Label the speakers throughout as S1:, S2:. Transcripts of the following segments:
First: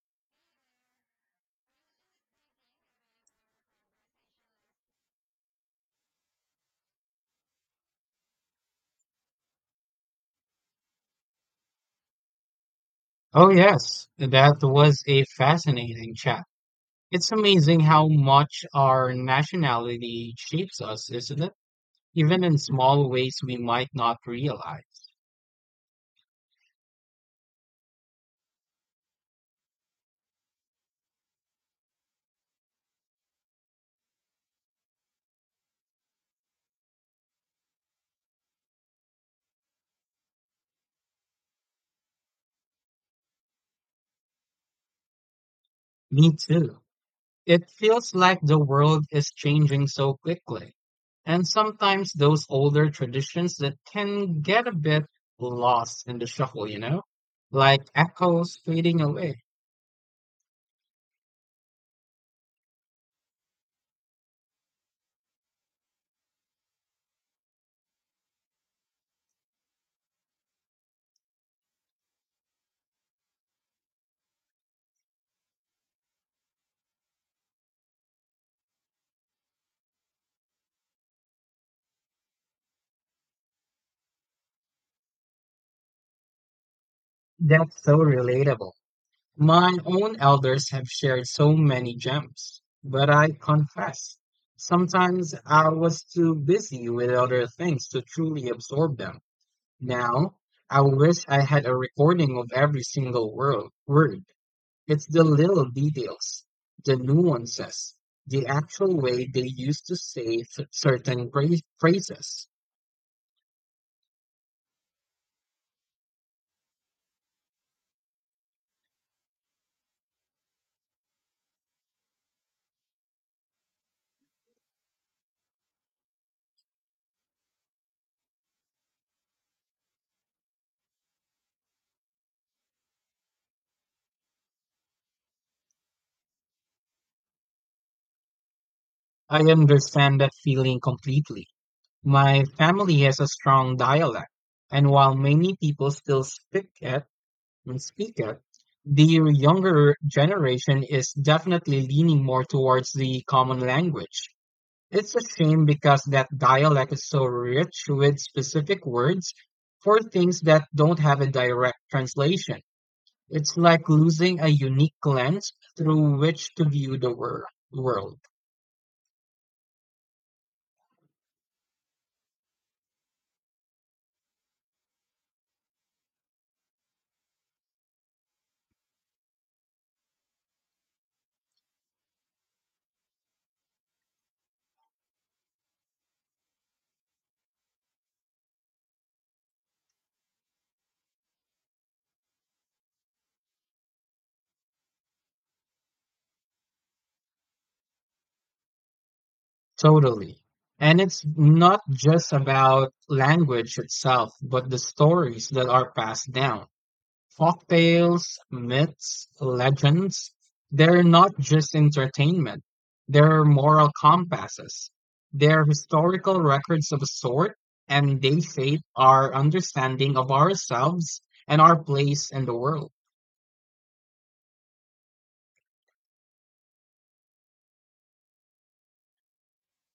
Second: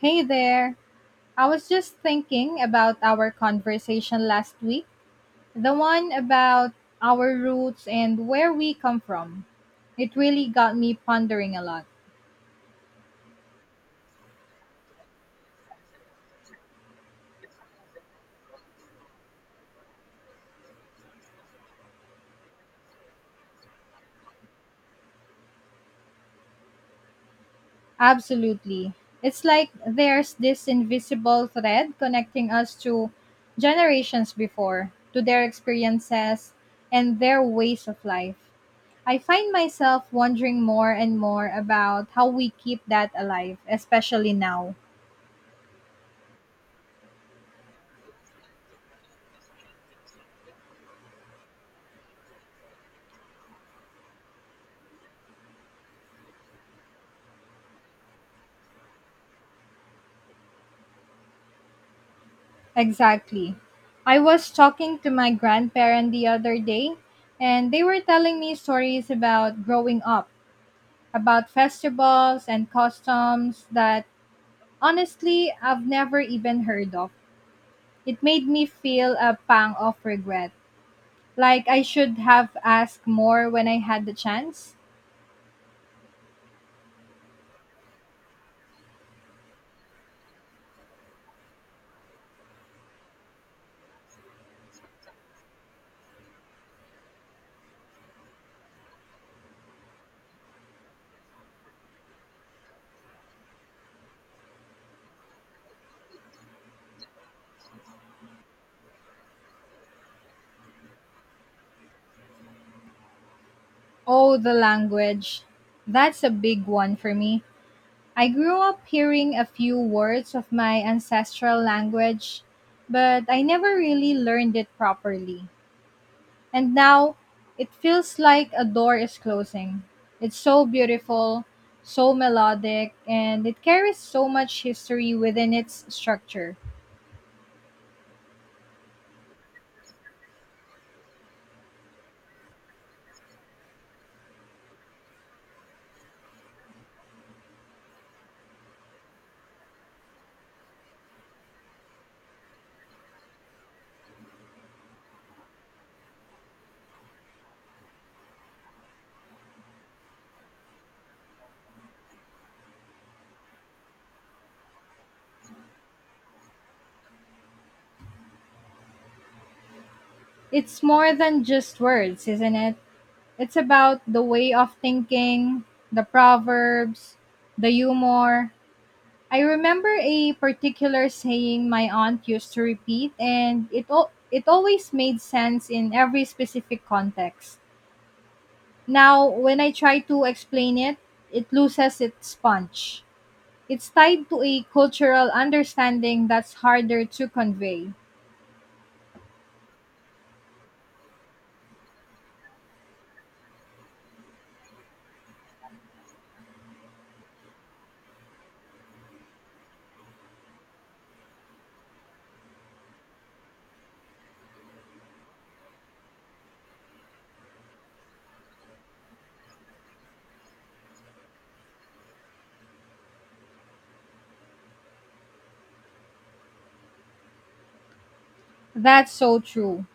S1: Hey there. I was just thinking about our conversation last week, the one about our roots and where we come from. It really got me pondering a lot.
S2: Oh, yes, that was a fascinating chat. It's amazing how much our nationality shapes us, isn't it? Even in small ways we might not realize.
S1: Absolutely. It's like there's this invisible thread connecting us to generations before, to their experiences and their ways of life. I find myself wondering more and more about how we keep that alive, especially now.
S2: Me too. It feels like the world is changing so quickly. And sometimes those older traditions that can get a bit lost in the shuffle, Like echoes fading away.
S1: Exactly. I was talking to my grandparent the other day, and they were telling me stories about growing up, about festivals and customs that honestly I've never even heard of. It made me feel a pang of regret, like I should have asked more when I had the chance.
S2: That's so relatable. My own elders have shared so many gems, but I confess, sometimes I was too busy with other things to truly absorb them. Now, I wish I had a recording of every single word. It's the little details, the nuances, the actual way they used to say certain phrases.
S1: Oh, the language. That's a big one for me. I grew up hearing a few words of my ancestral language, but I never really learned it properly. And now it feels like a door is closing. It's so beautiful, so melodic, and it carries so much history within its structure.
S2: I understand that feeling completely. My family has a strong dialect, and while many people still speak it and speak it, the younger generation is definitely leaning more towards the common language. It's a shame because that dialect is so rich with specific words for things that don't have a direct translation. It's like losing a unique lens through which to view the world.
S1: It's more than just words, isn't it? It's about the way of thinking, the proverbs, the humor. I remember a particular saying my aunt used to repeat, and it always made sense in every specific context. Now, when I try to explain it, it loses its punch. It's tied to a cultural understanding that's harder to convey.
S2: Totally. And it's not just about language itself, but the stories that are passed down. Folk tales, myths, legends, they're not just entertainment. They're moral compasses. They're historical records of a sort, and they shape our understanding of ourselves and our place in the world.
S1: That's so true.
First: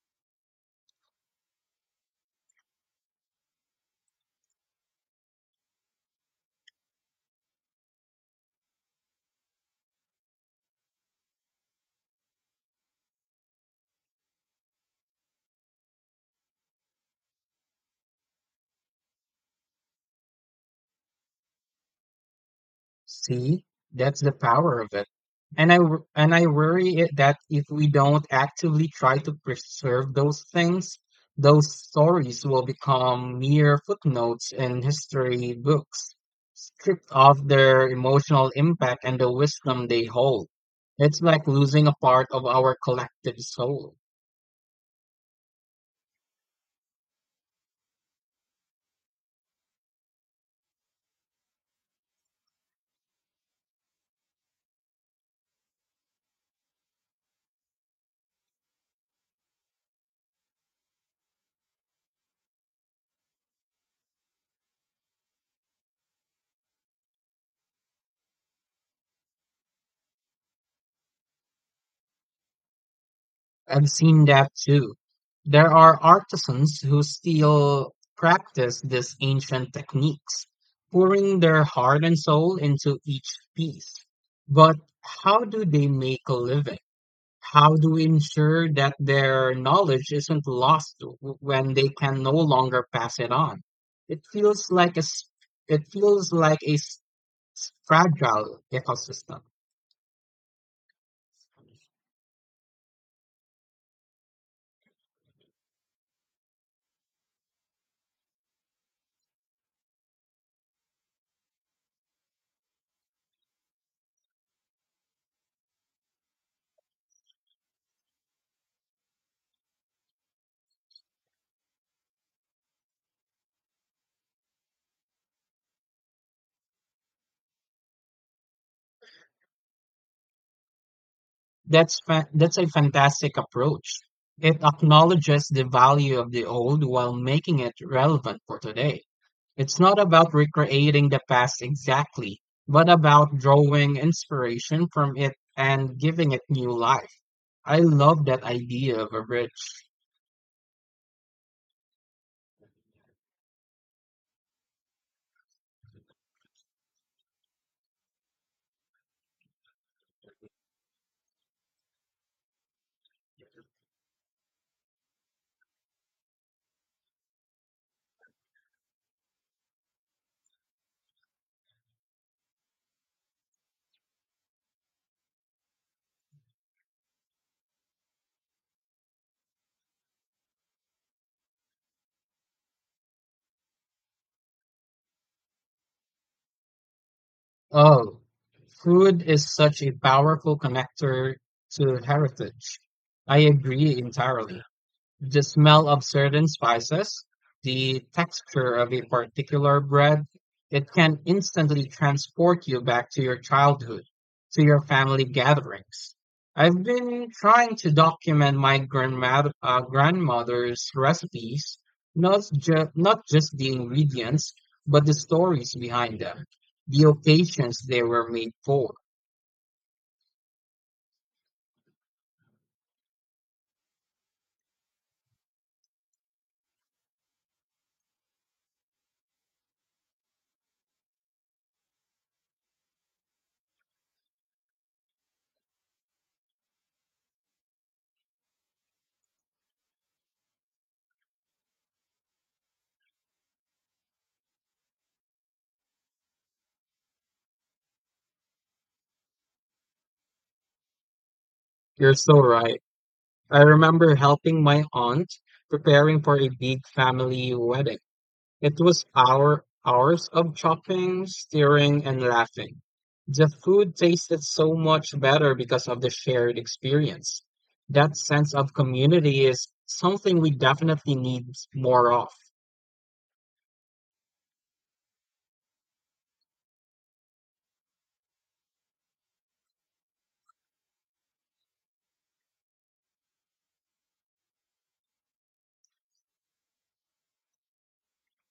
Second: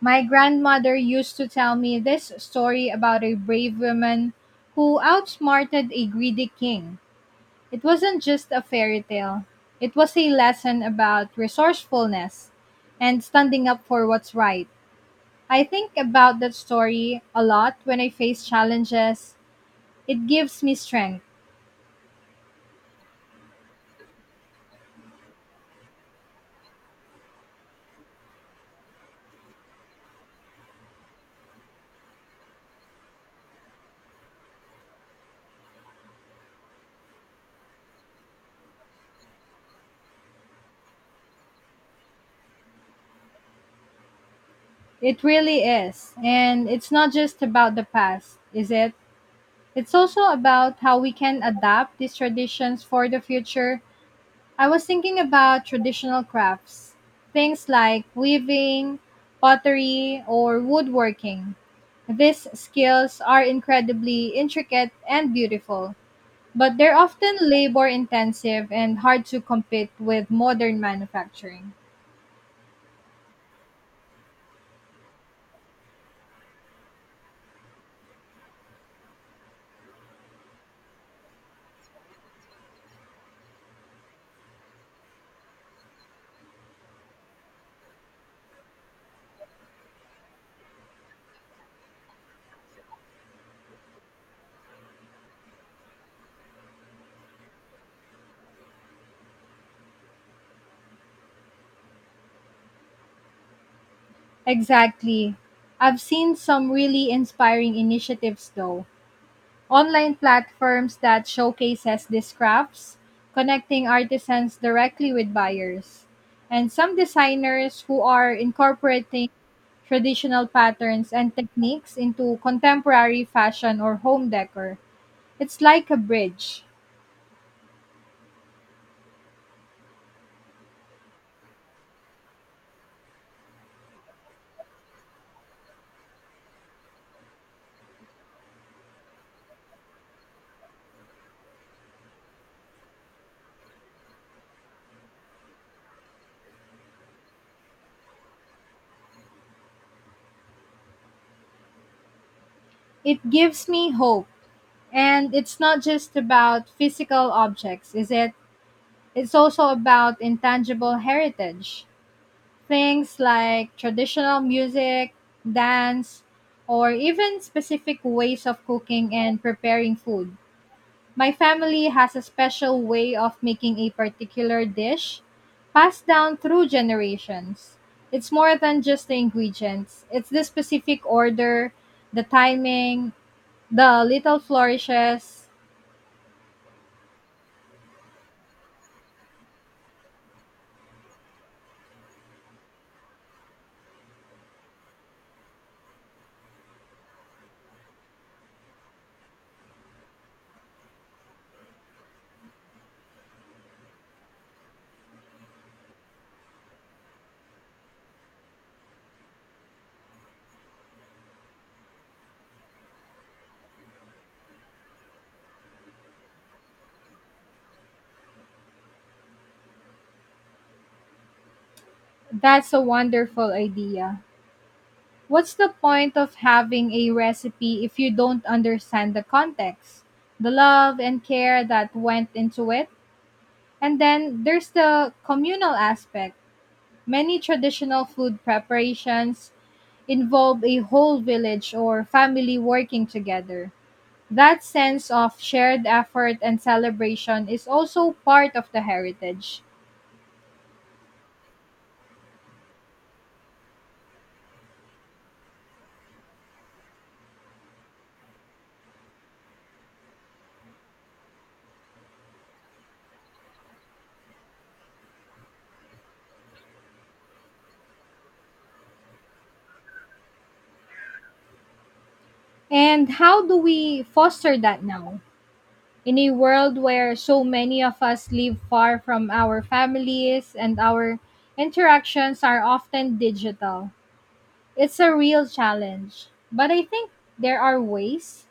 S1: My grandmother used to tell me this story about a brave woman who outsmarted a greedy king. It wasn't just a fairy tale, it was a lesson about resourcefulness and standing up for what's right. I think about that story a lot when I face challenges. It gives me strength.
S2: See, that's the power of it. And I worry it that if we don't actively try to preserve those things, those stories will become mere footnotes in history books, stripped of their emotional impact and the wisdom they hold. It's like losing a part of our collective soul.
S1: It really is. And it's not just about the past, is it? It's also about how we can adapt these traditions for the future. I was thinking about traditional crafts, things like weaving, pottery, or woodworking. These skills are incredibly intricate and beautiful, but they're often labor intensive and hard to compete with modern manufacturing.
S2: I've seen that too. There are artisans who still practice these ancient techniques, pouring their heart and soul into each piece. But how do they make a living? How do we ensure that their knowledge isn't lost when they can no longer pass it on? It feels like a s- it feels like a s- fragile ecosystem.
S1: Exactly. I've seen some really inspiring initiatives though. Online platforms that showcases these crafts, connecting artisans directly with buyers. And some designers who are incorporating traditional patterns and techniques into contemporary fashion or home decor. It's like a bridge.
S2: That's a fantastic approach. It acknowledges the value of the old while making it relevant for today. It's not about recreating the past exactly, but about drawing inspiration from it and giving it new life. I love that idea of a bridge.
S1: It gives me hope. And it's not just about physical objects, is it? It's also about intangible heritage, things like traditional music, dance, or even specific ways of cooking and preparing food. My family has a special way of making a particular dish passed down through generations. It's more than just the ingredients, it's the specific order, the timing, the little flourishes.
S2: Oh, food is such a powerful connector to heritage. I agree entirely. The smell of certain spices, the texture of a particular bread, it can instantly transport you back to your childhood, to your family gatherings. I've been trying to document my grandmother's recipes, not just the ingredients, but the stories behind them, the occasions they were made for.
S1: That's a wonderful idea. What's the point of having a recipe if you don't understand the context, the love and care that went into it? And then there's the communal aspect. Many traditional food preparations involve a whole village or family working together. That sense of shared effort and celebration is also part of the heritage.
S2: You're so right. I remember helping my aunt preparing for a big family wedding. It was our hours of chopping, stirring, and laughing. The food tasted so much better because of the shared experience. That sense of community is something we definitely need more of.
S1: And how do we foster that now? In a world where so many of us live far from our families and our interactions are often digital, it's a real challenge. But I think there are ways:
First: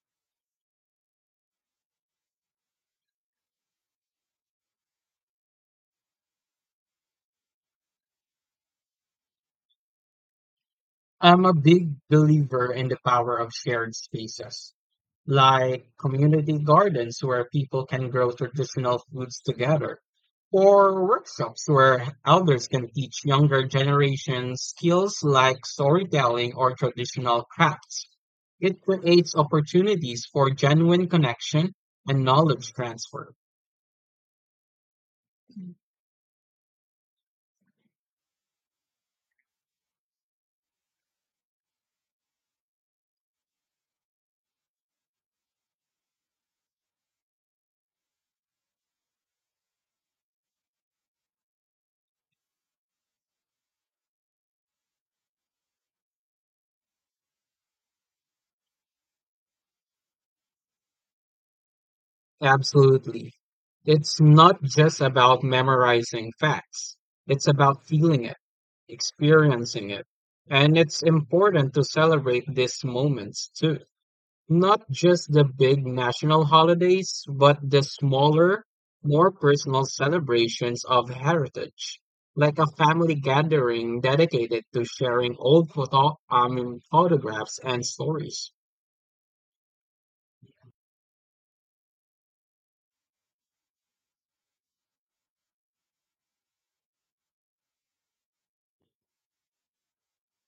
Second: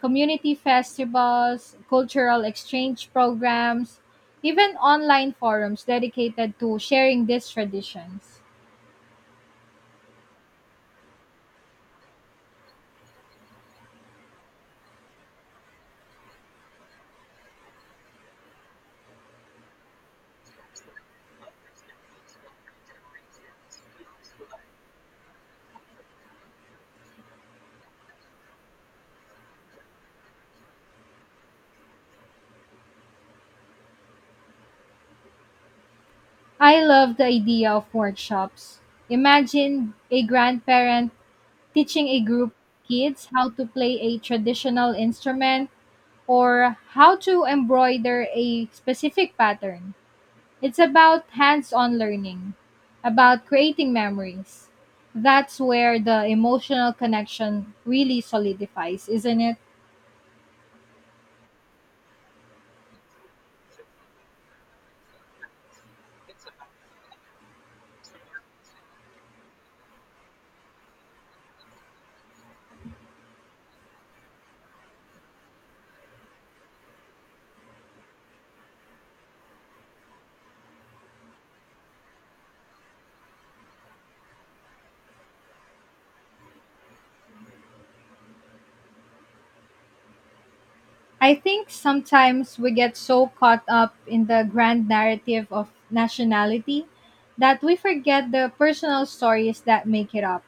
S1: community festivals, cultural exchange programs, even online forums dedicated to sharing these traditions.
S2: I'm a big believer in the power of shared spaces, like community gardens where people can grow traditional foods together, or workshops where elders can teach younger generations skills like storytelling or traditional crafts. It creates opportunities for genuine connection and knowledge transfer.
S1: I love the idea of workshops. Imagine a grandparent teaching a group of kids how to play a traditional instrument or how to embroider a specific pattern. It's about hands on learning, about creating memories. That's where the emotional connection really solidifies, isn't it?
S2: Absolutely. It's not just about memorizing facts. It's about feeling it, experiencing it. And it's important to celebrate these moments too. Not just the big national holidays, but the smaller, more personal celebrations of heritage, like a family gathering dedicated to sharing old photographs and stories.
S1: I think sometimes we get so caught up in the grand narrative of nationality that we forget the personal stories that make it up.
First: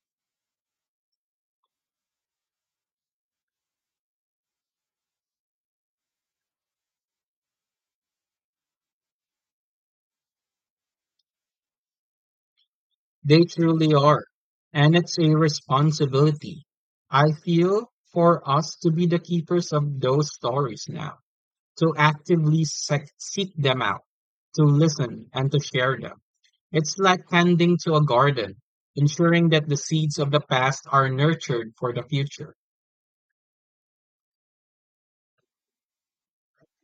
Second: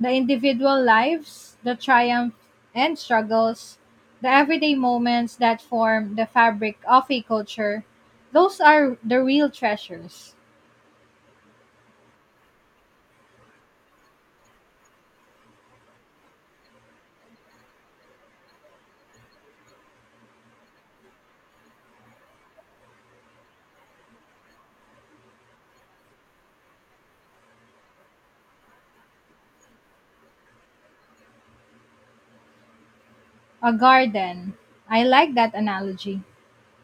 S1: The individual lives, the triumphs and struggles, the everyday moments that form the fabric of a culture, those are the real treasures.
S2: They truly are. And it's a responsibility, I feel, for us to be the keepers of those stories now, to actively seek them out, to listen and to share them. It's like tending to a garden, ensuring that the seeds of the past are nurtured for the future.
S1: A garden. I like that analogy.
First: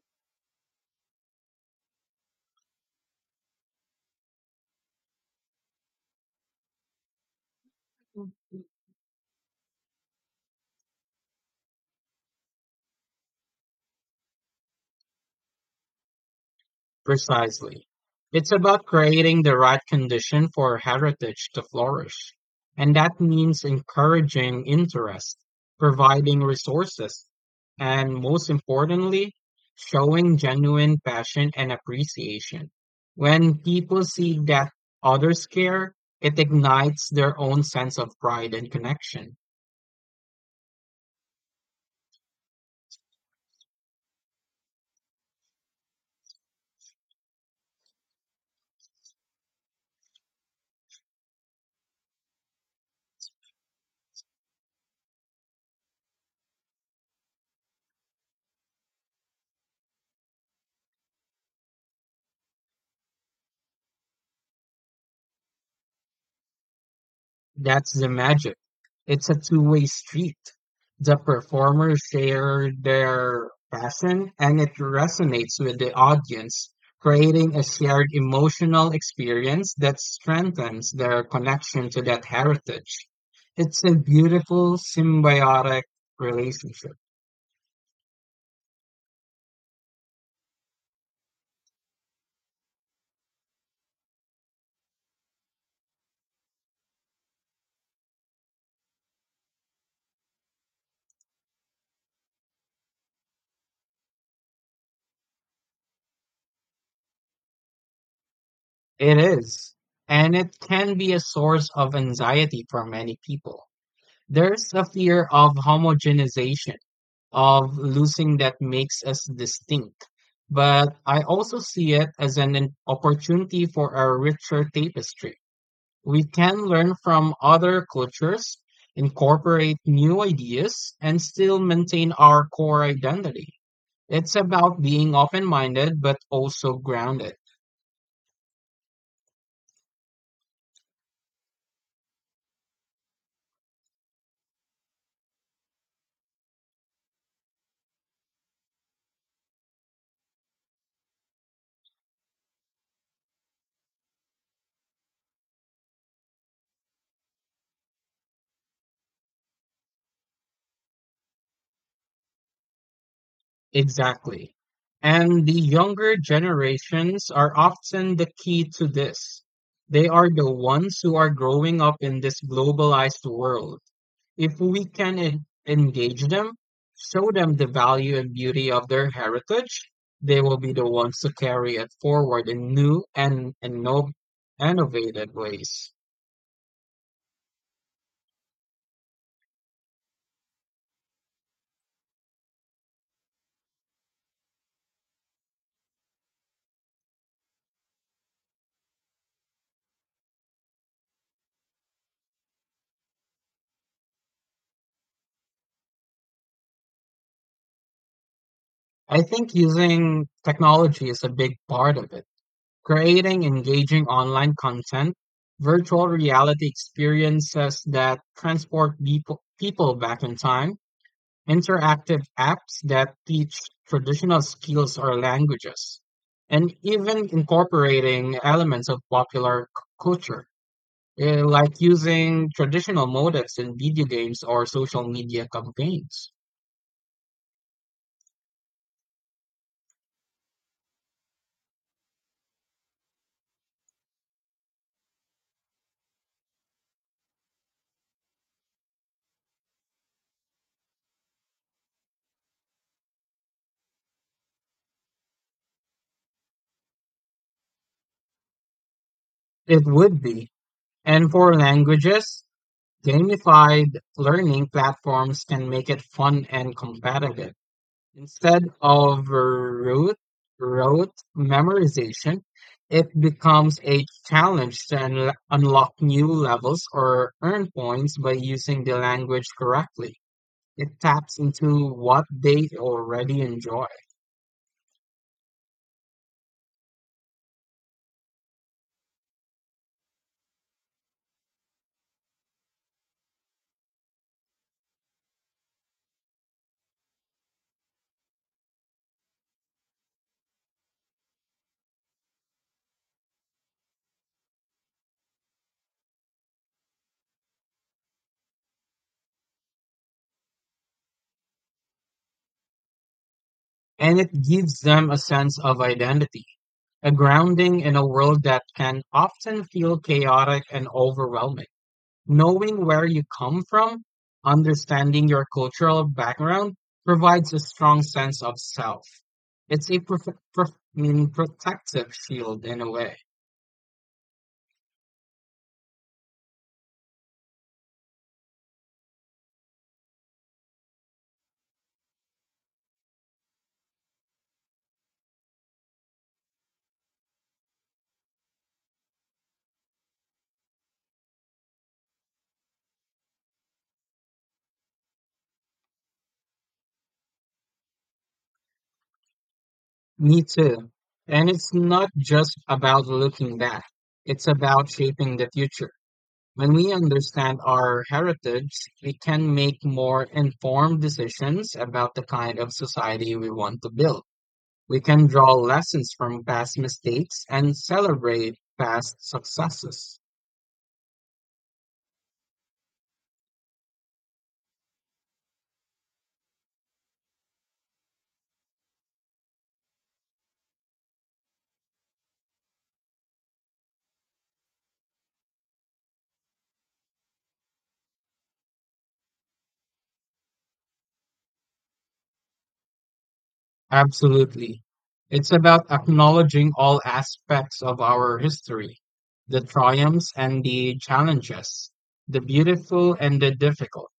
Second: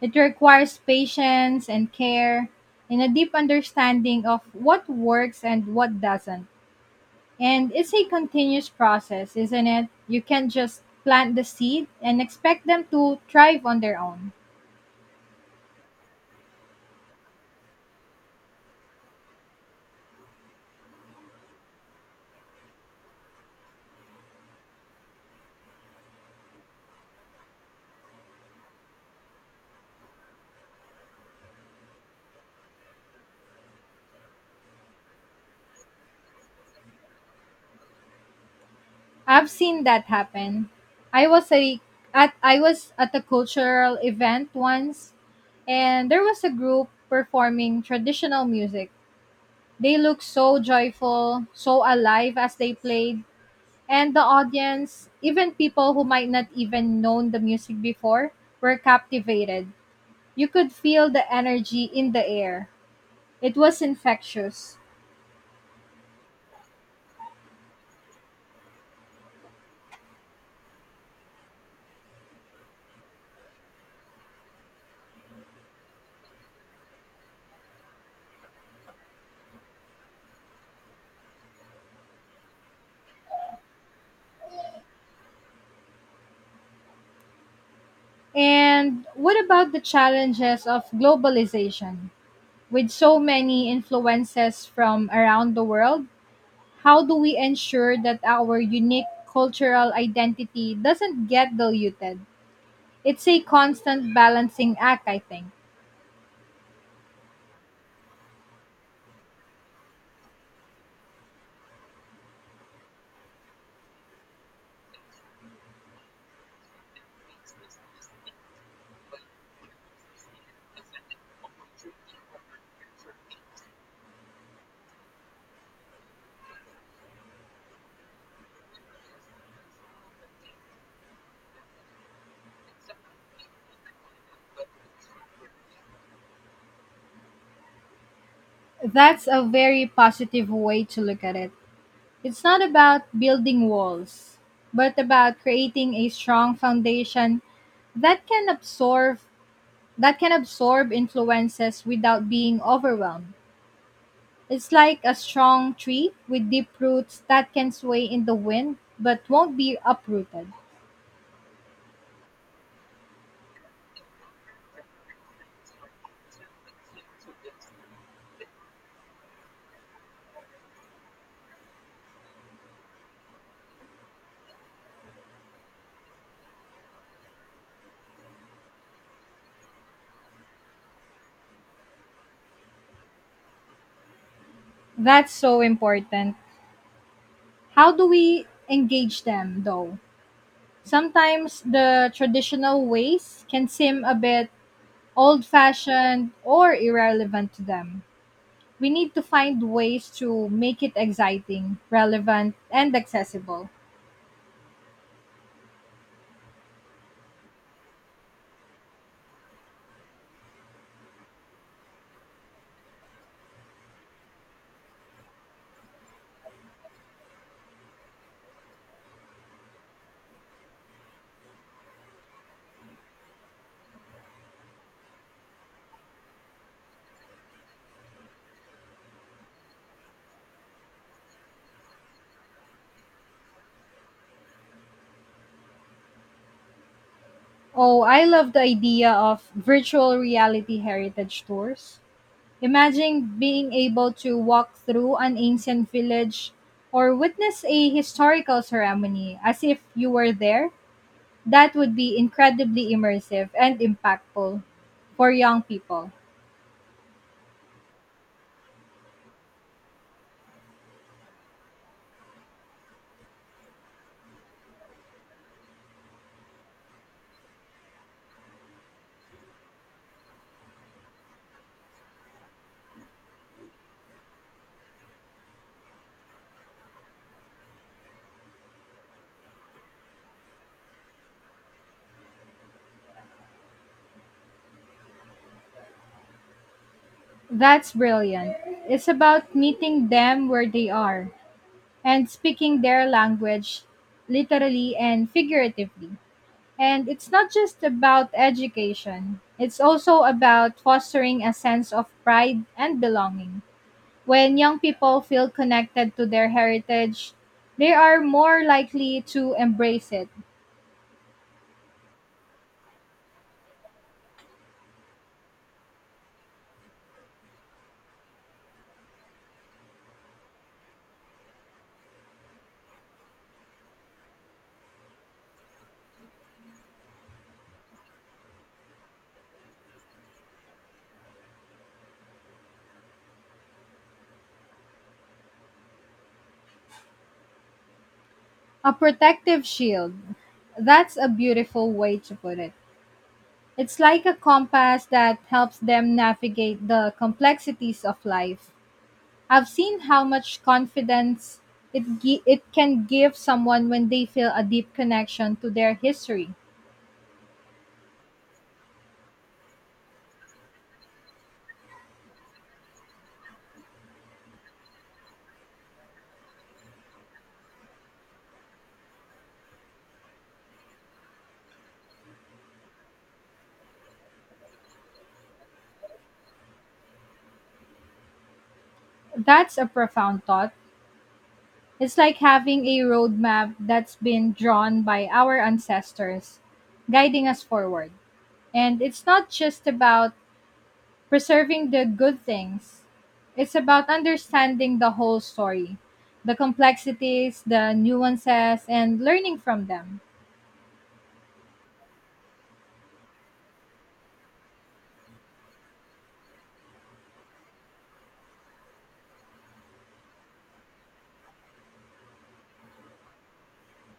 S1: It requires patience and care and a deep understanding of what works and what doesn't. And it's a continuous process, isn't it? You can't just plant the seed and expect them to thrive on their own.
S2: Precisely. It's about creating the right condition for heritage to flourish. And that means encouraging interest, providing resources, and most importantly, showing genuine passion and appreciation. When people see that others care, it ignites their own sense of pride and connection.
S1: I've seen that happen. I was a I was at a cultural event once and there was a group performing traditional music. They looked so joyful, so alive as they played, and the audience, even people who might not even known the music before, were captivated. You could feel the energy in the air. It was infectious.
S2: That's the magic. It's a two-way street. The performers share their passion and it resonates with the audience, creating a shared emotional experience that strengthens their connection to that heritage. It's a beautiful symbiotic relationship.
S1: And what about the challenges of globalization? With so many influences from around the world, how do we ensure that our unique cultural identity doesn't get diluted? It's a constant balancing act, I think.
S2: It is. And it can be a source of anxiety for many people. There's a fear of homogenization, of losing that makes us distinct. But I also see it as an opportunity for a richer tapestry. We can learn from other cultures, incorporate new ideas, and still maintain our core identity. It's about being open minded but also grounded.
S1: That's a very positive way to look at it. It's not about building walls, but about creating a strong foundation that can absorb that can absorb influences without being overwhelmed. It's like a strong tree with deep roots that can sway in the wind but won't be uprooted.
S2: Exactly. And the younger generations are often the key to this. They are the ones who are growing up in this globalized world. If we can engage them, show them the value and beauty of their heritage, they will be the ones to carry it forward in new and innovative
S1: That's so
S2: ways.
S1: important. How do we engage them though? Sometimes the traditional ways can seem a bit old fashioned or irrelevant to them. We need to find ways to make it exciting, relevant, and accessible.
S2: I think using technology is a big part of it. Creating engaging online content, virtual reality experiences that transport people back in time, interactive apps that teach traditional skills or languages, and even incorporating elements of popular culture, like using traditional motives in video games or social media campaigns.
S1: Oh, I love the idea of virtual reality heritage tours. Imagine being able to walk through an ancient village or witness a historical ceremony as if you were there. That would be incredibly immersive and impactful for young people.
S2: It would be. And for languages, gamified learning platforms can make it fun and competitive. Instead of rote memorization, it becomes a challenge to unlock new levels or earn points by using the language correctly. It taps into what they already enjoy,
S1: That's brilliant. It's about meeting them where they are and speaking their language, literally and figuratively. And it's not just about education, it's also about fostering a sense of pride and belonging. When young people feel connected to their heritage, they are more likely to embrace it.
S2: and it gives them a sense of identity, a grounding in a world that can often feel chaotic and overwhelming. Knowing where you come from, understanding your cultural background, provides a strong sense of self. It's a prof protective shield in a way.
S1: A protective shield. That's a beautiful way to put it. It's like a compass that helps them navigate the complexities of life. I've seen how much confidence it can give someone when they feel a deep connection to their history.
S2: Me too. And it's not just about looking back, it's about shaping the future. When we understand our heritage, we can make more informed decisions about the kind of society we want to build. We can draw lessons from past mistakes and celebrate past
S1: That's a
S2: successes.
S1: profound thought. It's like having a road map that's been drawn by our ancestors, guiding us forward. And it's not just about preserving the good things, it's about understanding the whole story, the complexities, the nuances, and learning from them.
S2: Absolutely. It's about acknowledging all aspects of our history, the triumphs and the challenges, the beautiful and the difficult.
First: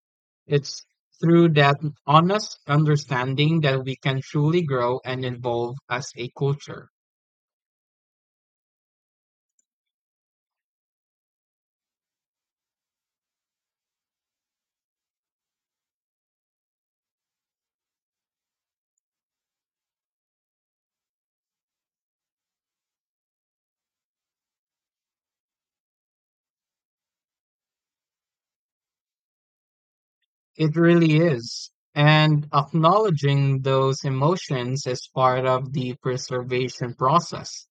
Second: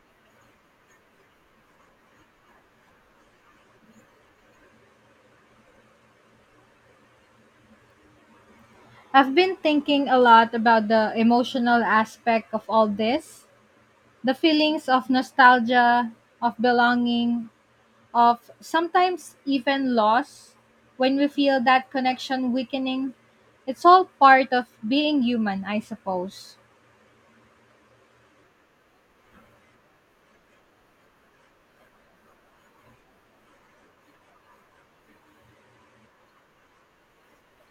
S2: It's through that honest understanding that we can truly grow and evolve as a culture.
S1: I've been thinking a lot about the emotional aspect of all this, the feelings of nostalgia, of belonging, of sometimes even loss. When we feel that connection weakening, it's all part of being human, I suppose.
S2: It really is. And acknowledging those emotions is part of the preservation process.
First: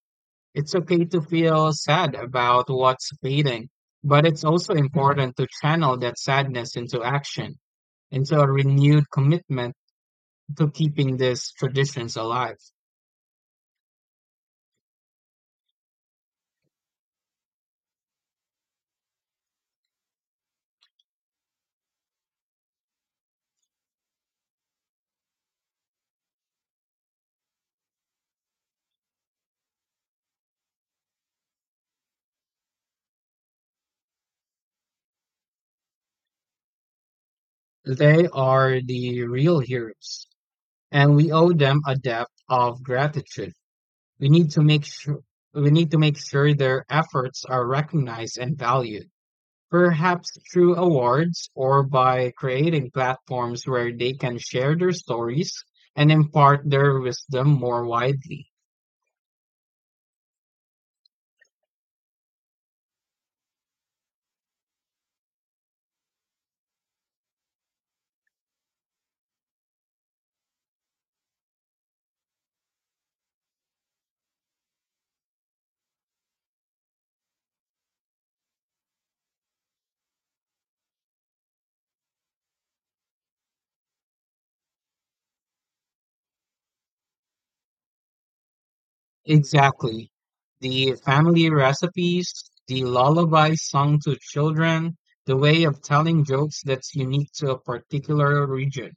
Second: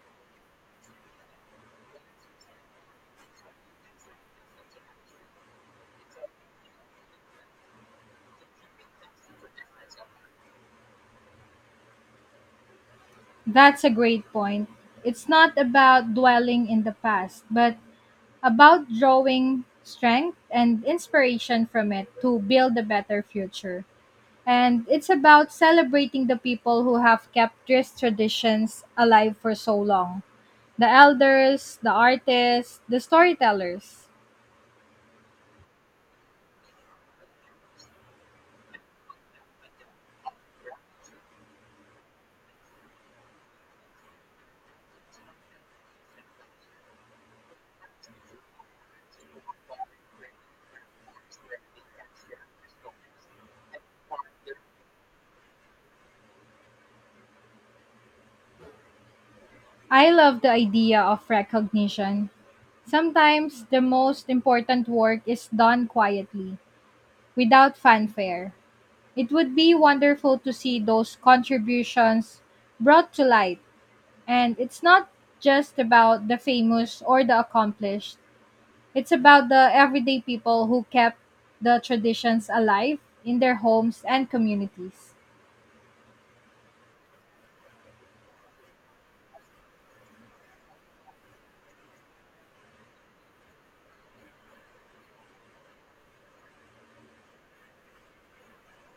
S2: It's okay to feel sad about what's fading, but it's also important to channel that sadness into action, into a renewed commitment to keeping these traditions alive.
S1: That's a great point. It's not about dwelling in the past, but about drawing strength and inspiration from it to build a better future. And it's about celebrating the people who have kept these traditions alive for so long: the elders, the artists, the storytellers.
S2: They are the real heroes, and we owe them a debt of gratitude. We need to make sure we need to make sure their efforts are recognized and valued. Perhaps through awards or by creating platforms where they can share their stories and impart their wisdom more widely.
S1: I love the idea of recognition. Sometimes the most important work is done quietly, without fanfare. It would be wonderful to see those contributions brought to light. And it's not just about the famous or the accomplished, it's about the everyday people who kept the traditions alive in their homes and communities.
S2: Exactly. The family recipes, the lullaby sung to children, the way of telling jokes that's unique to a particular region.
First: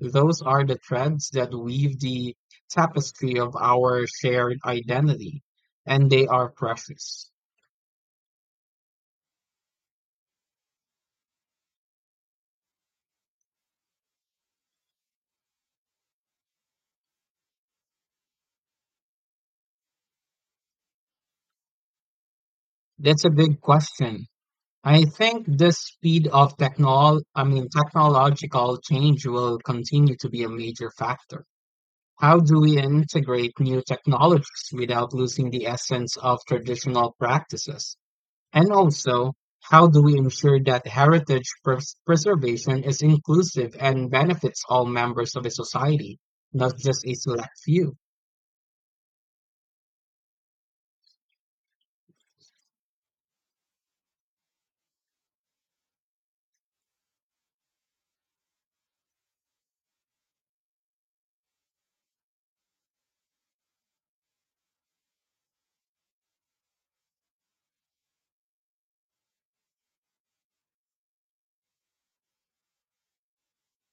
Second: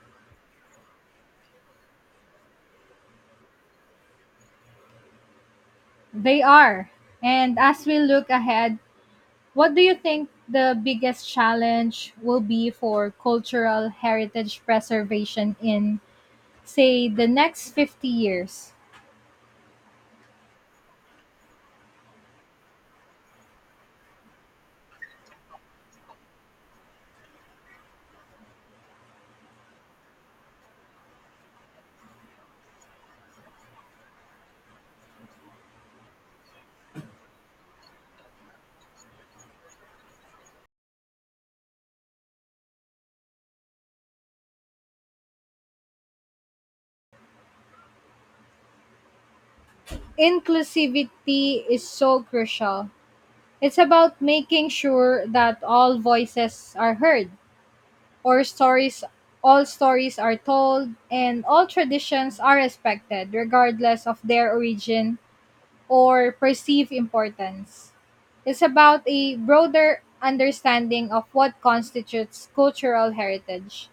S2: Those are the threads that weave the tapestry of our shared identity, and they
S1: They
S2: are
S1: are.
S2: precious.
S1: And as we look ahead, what do you think the biggest challenge will be for cultural heritage preservation in, say, the next 50 years?
S2: That's a big question. I think this speed of technological change will continue to be a major factor. How do we integrate new technologies without losing the essence of traditional practices? And also, how do we ensure that heritage preservation is inclusive and benefits all members of a society, not just a select few?
S1: Inclusivity is so crucial. It's about making sure that all voices are heard, or stories all stories are told and all traditions are respected regardless of their origin or perceive importance. It's about a broader understanding of what constitutes cultural heritage.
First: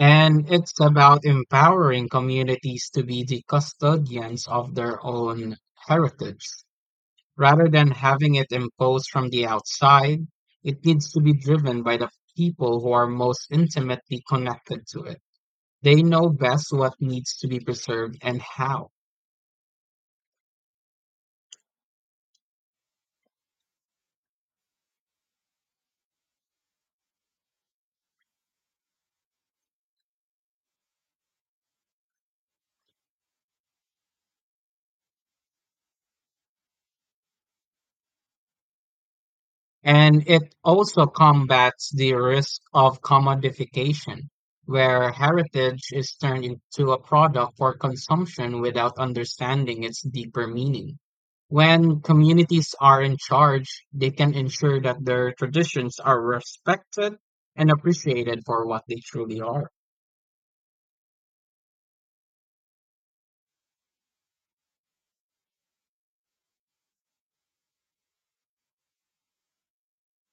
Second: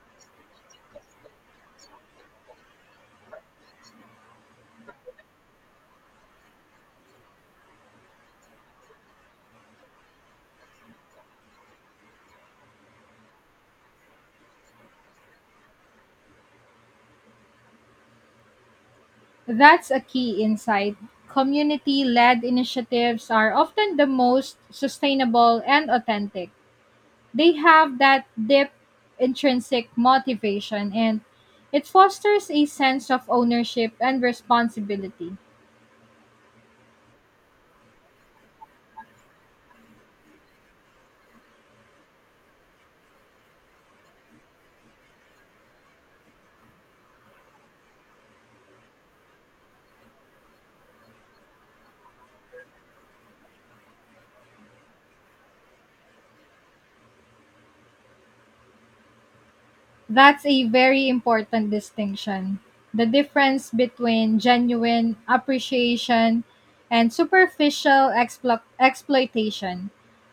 S2: And it's about empowering communities to be the custodians of their own heritage. Rather than having it imposed from the outside, it needs to be driven by the people who are most intimately connected to it. They know best what needs to be preserved and how.
S1: That's a key insight. Community led initiatives are often the most sustainable and authentic. They have that deep intrinsic motivation and it fosters a sense of ownership and responsibility.
S2: And it also combats the risk of commodification, where heritage is turned into a product for consumption without understanding its deeper meaning. When communities are in charge, they can ensure that their traditions are respected and appreciated for what they truly are.
S1: That's a very important distinction. The difference between genuine appreciation and superficial exploitation.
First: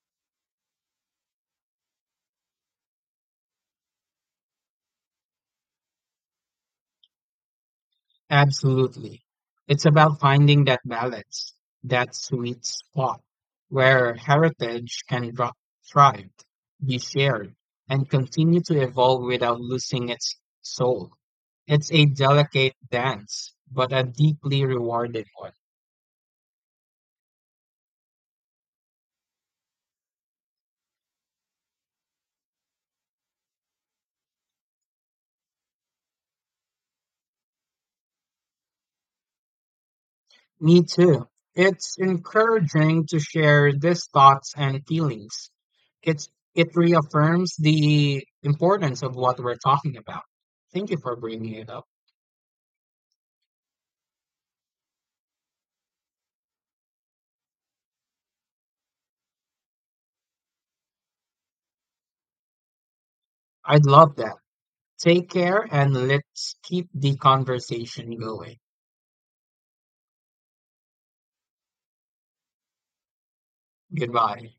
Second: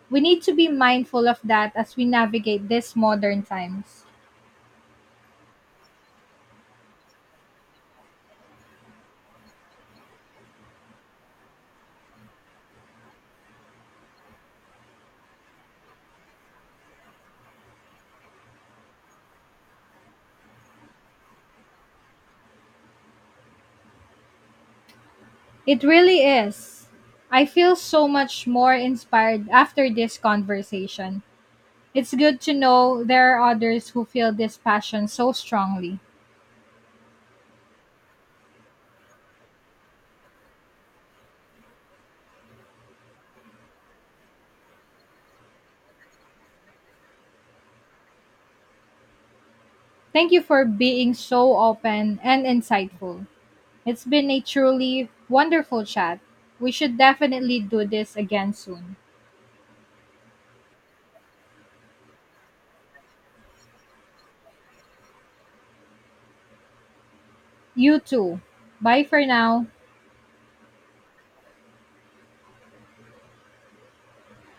S1: We need to be mindful of that as we navigate these modern times.
S2: Absolutely. It's about finding that balance, that sweet spot where heritage can thrive, be shared, and continue to evolve without losing its soul. It's a delicate dance, but a deeply rewarding one.
S1: It really is. I feel so much more inspired after this conversation. It's good to know there are others who feel this passion so strongly.
S2: Me too. It's encouraging to share these thoughts and feelings. It's, it reaffirms the importance of what we're talking about.
S1: Thank you for
S2: Thank you
S1: being
S2: for bringing
S1: so
S2: it up.
S1: open and insightful. It's been a truly wonderful chat. We should definitely do this again soon.
S2: I'd love that. Take care and let's keep the
S1: You
S2: conversation
S1: too.
S2: going.
S1: Bye for now.
S2: Goodbye.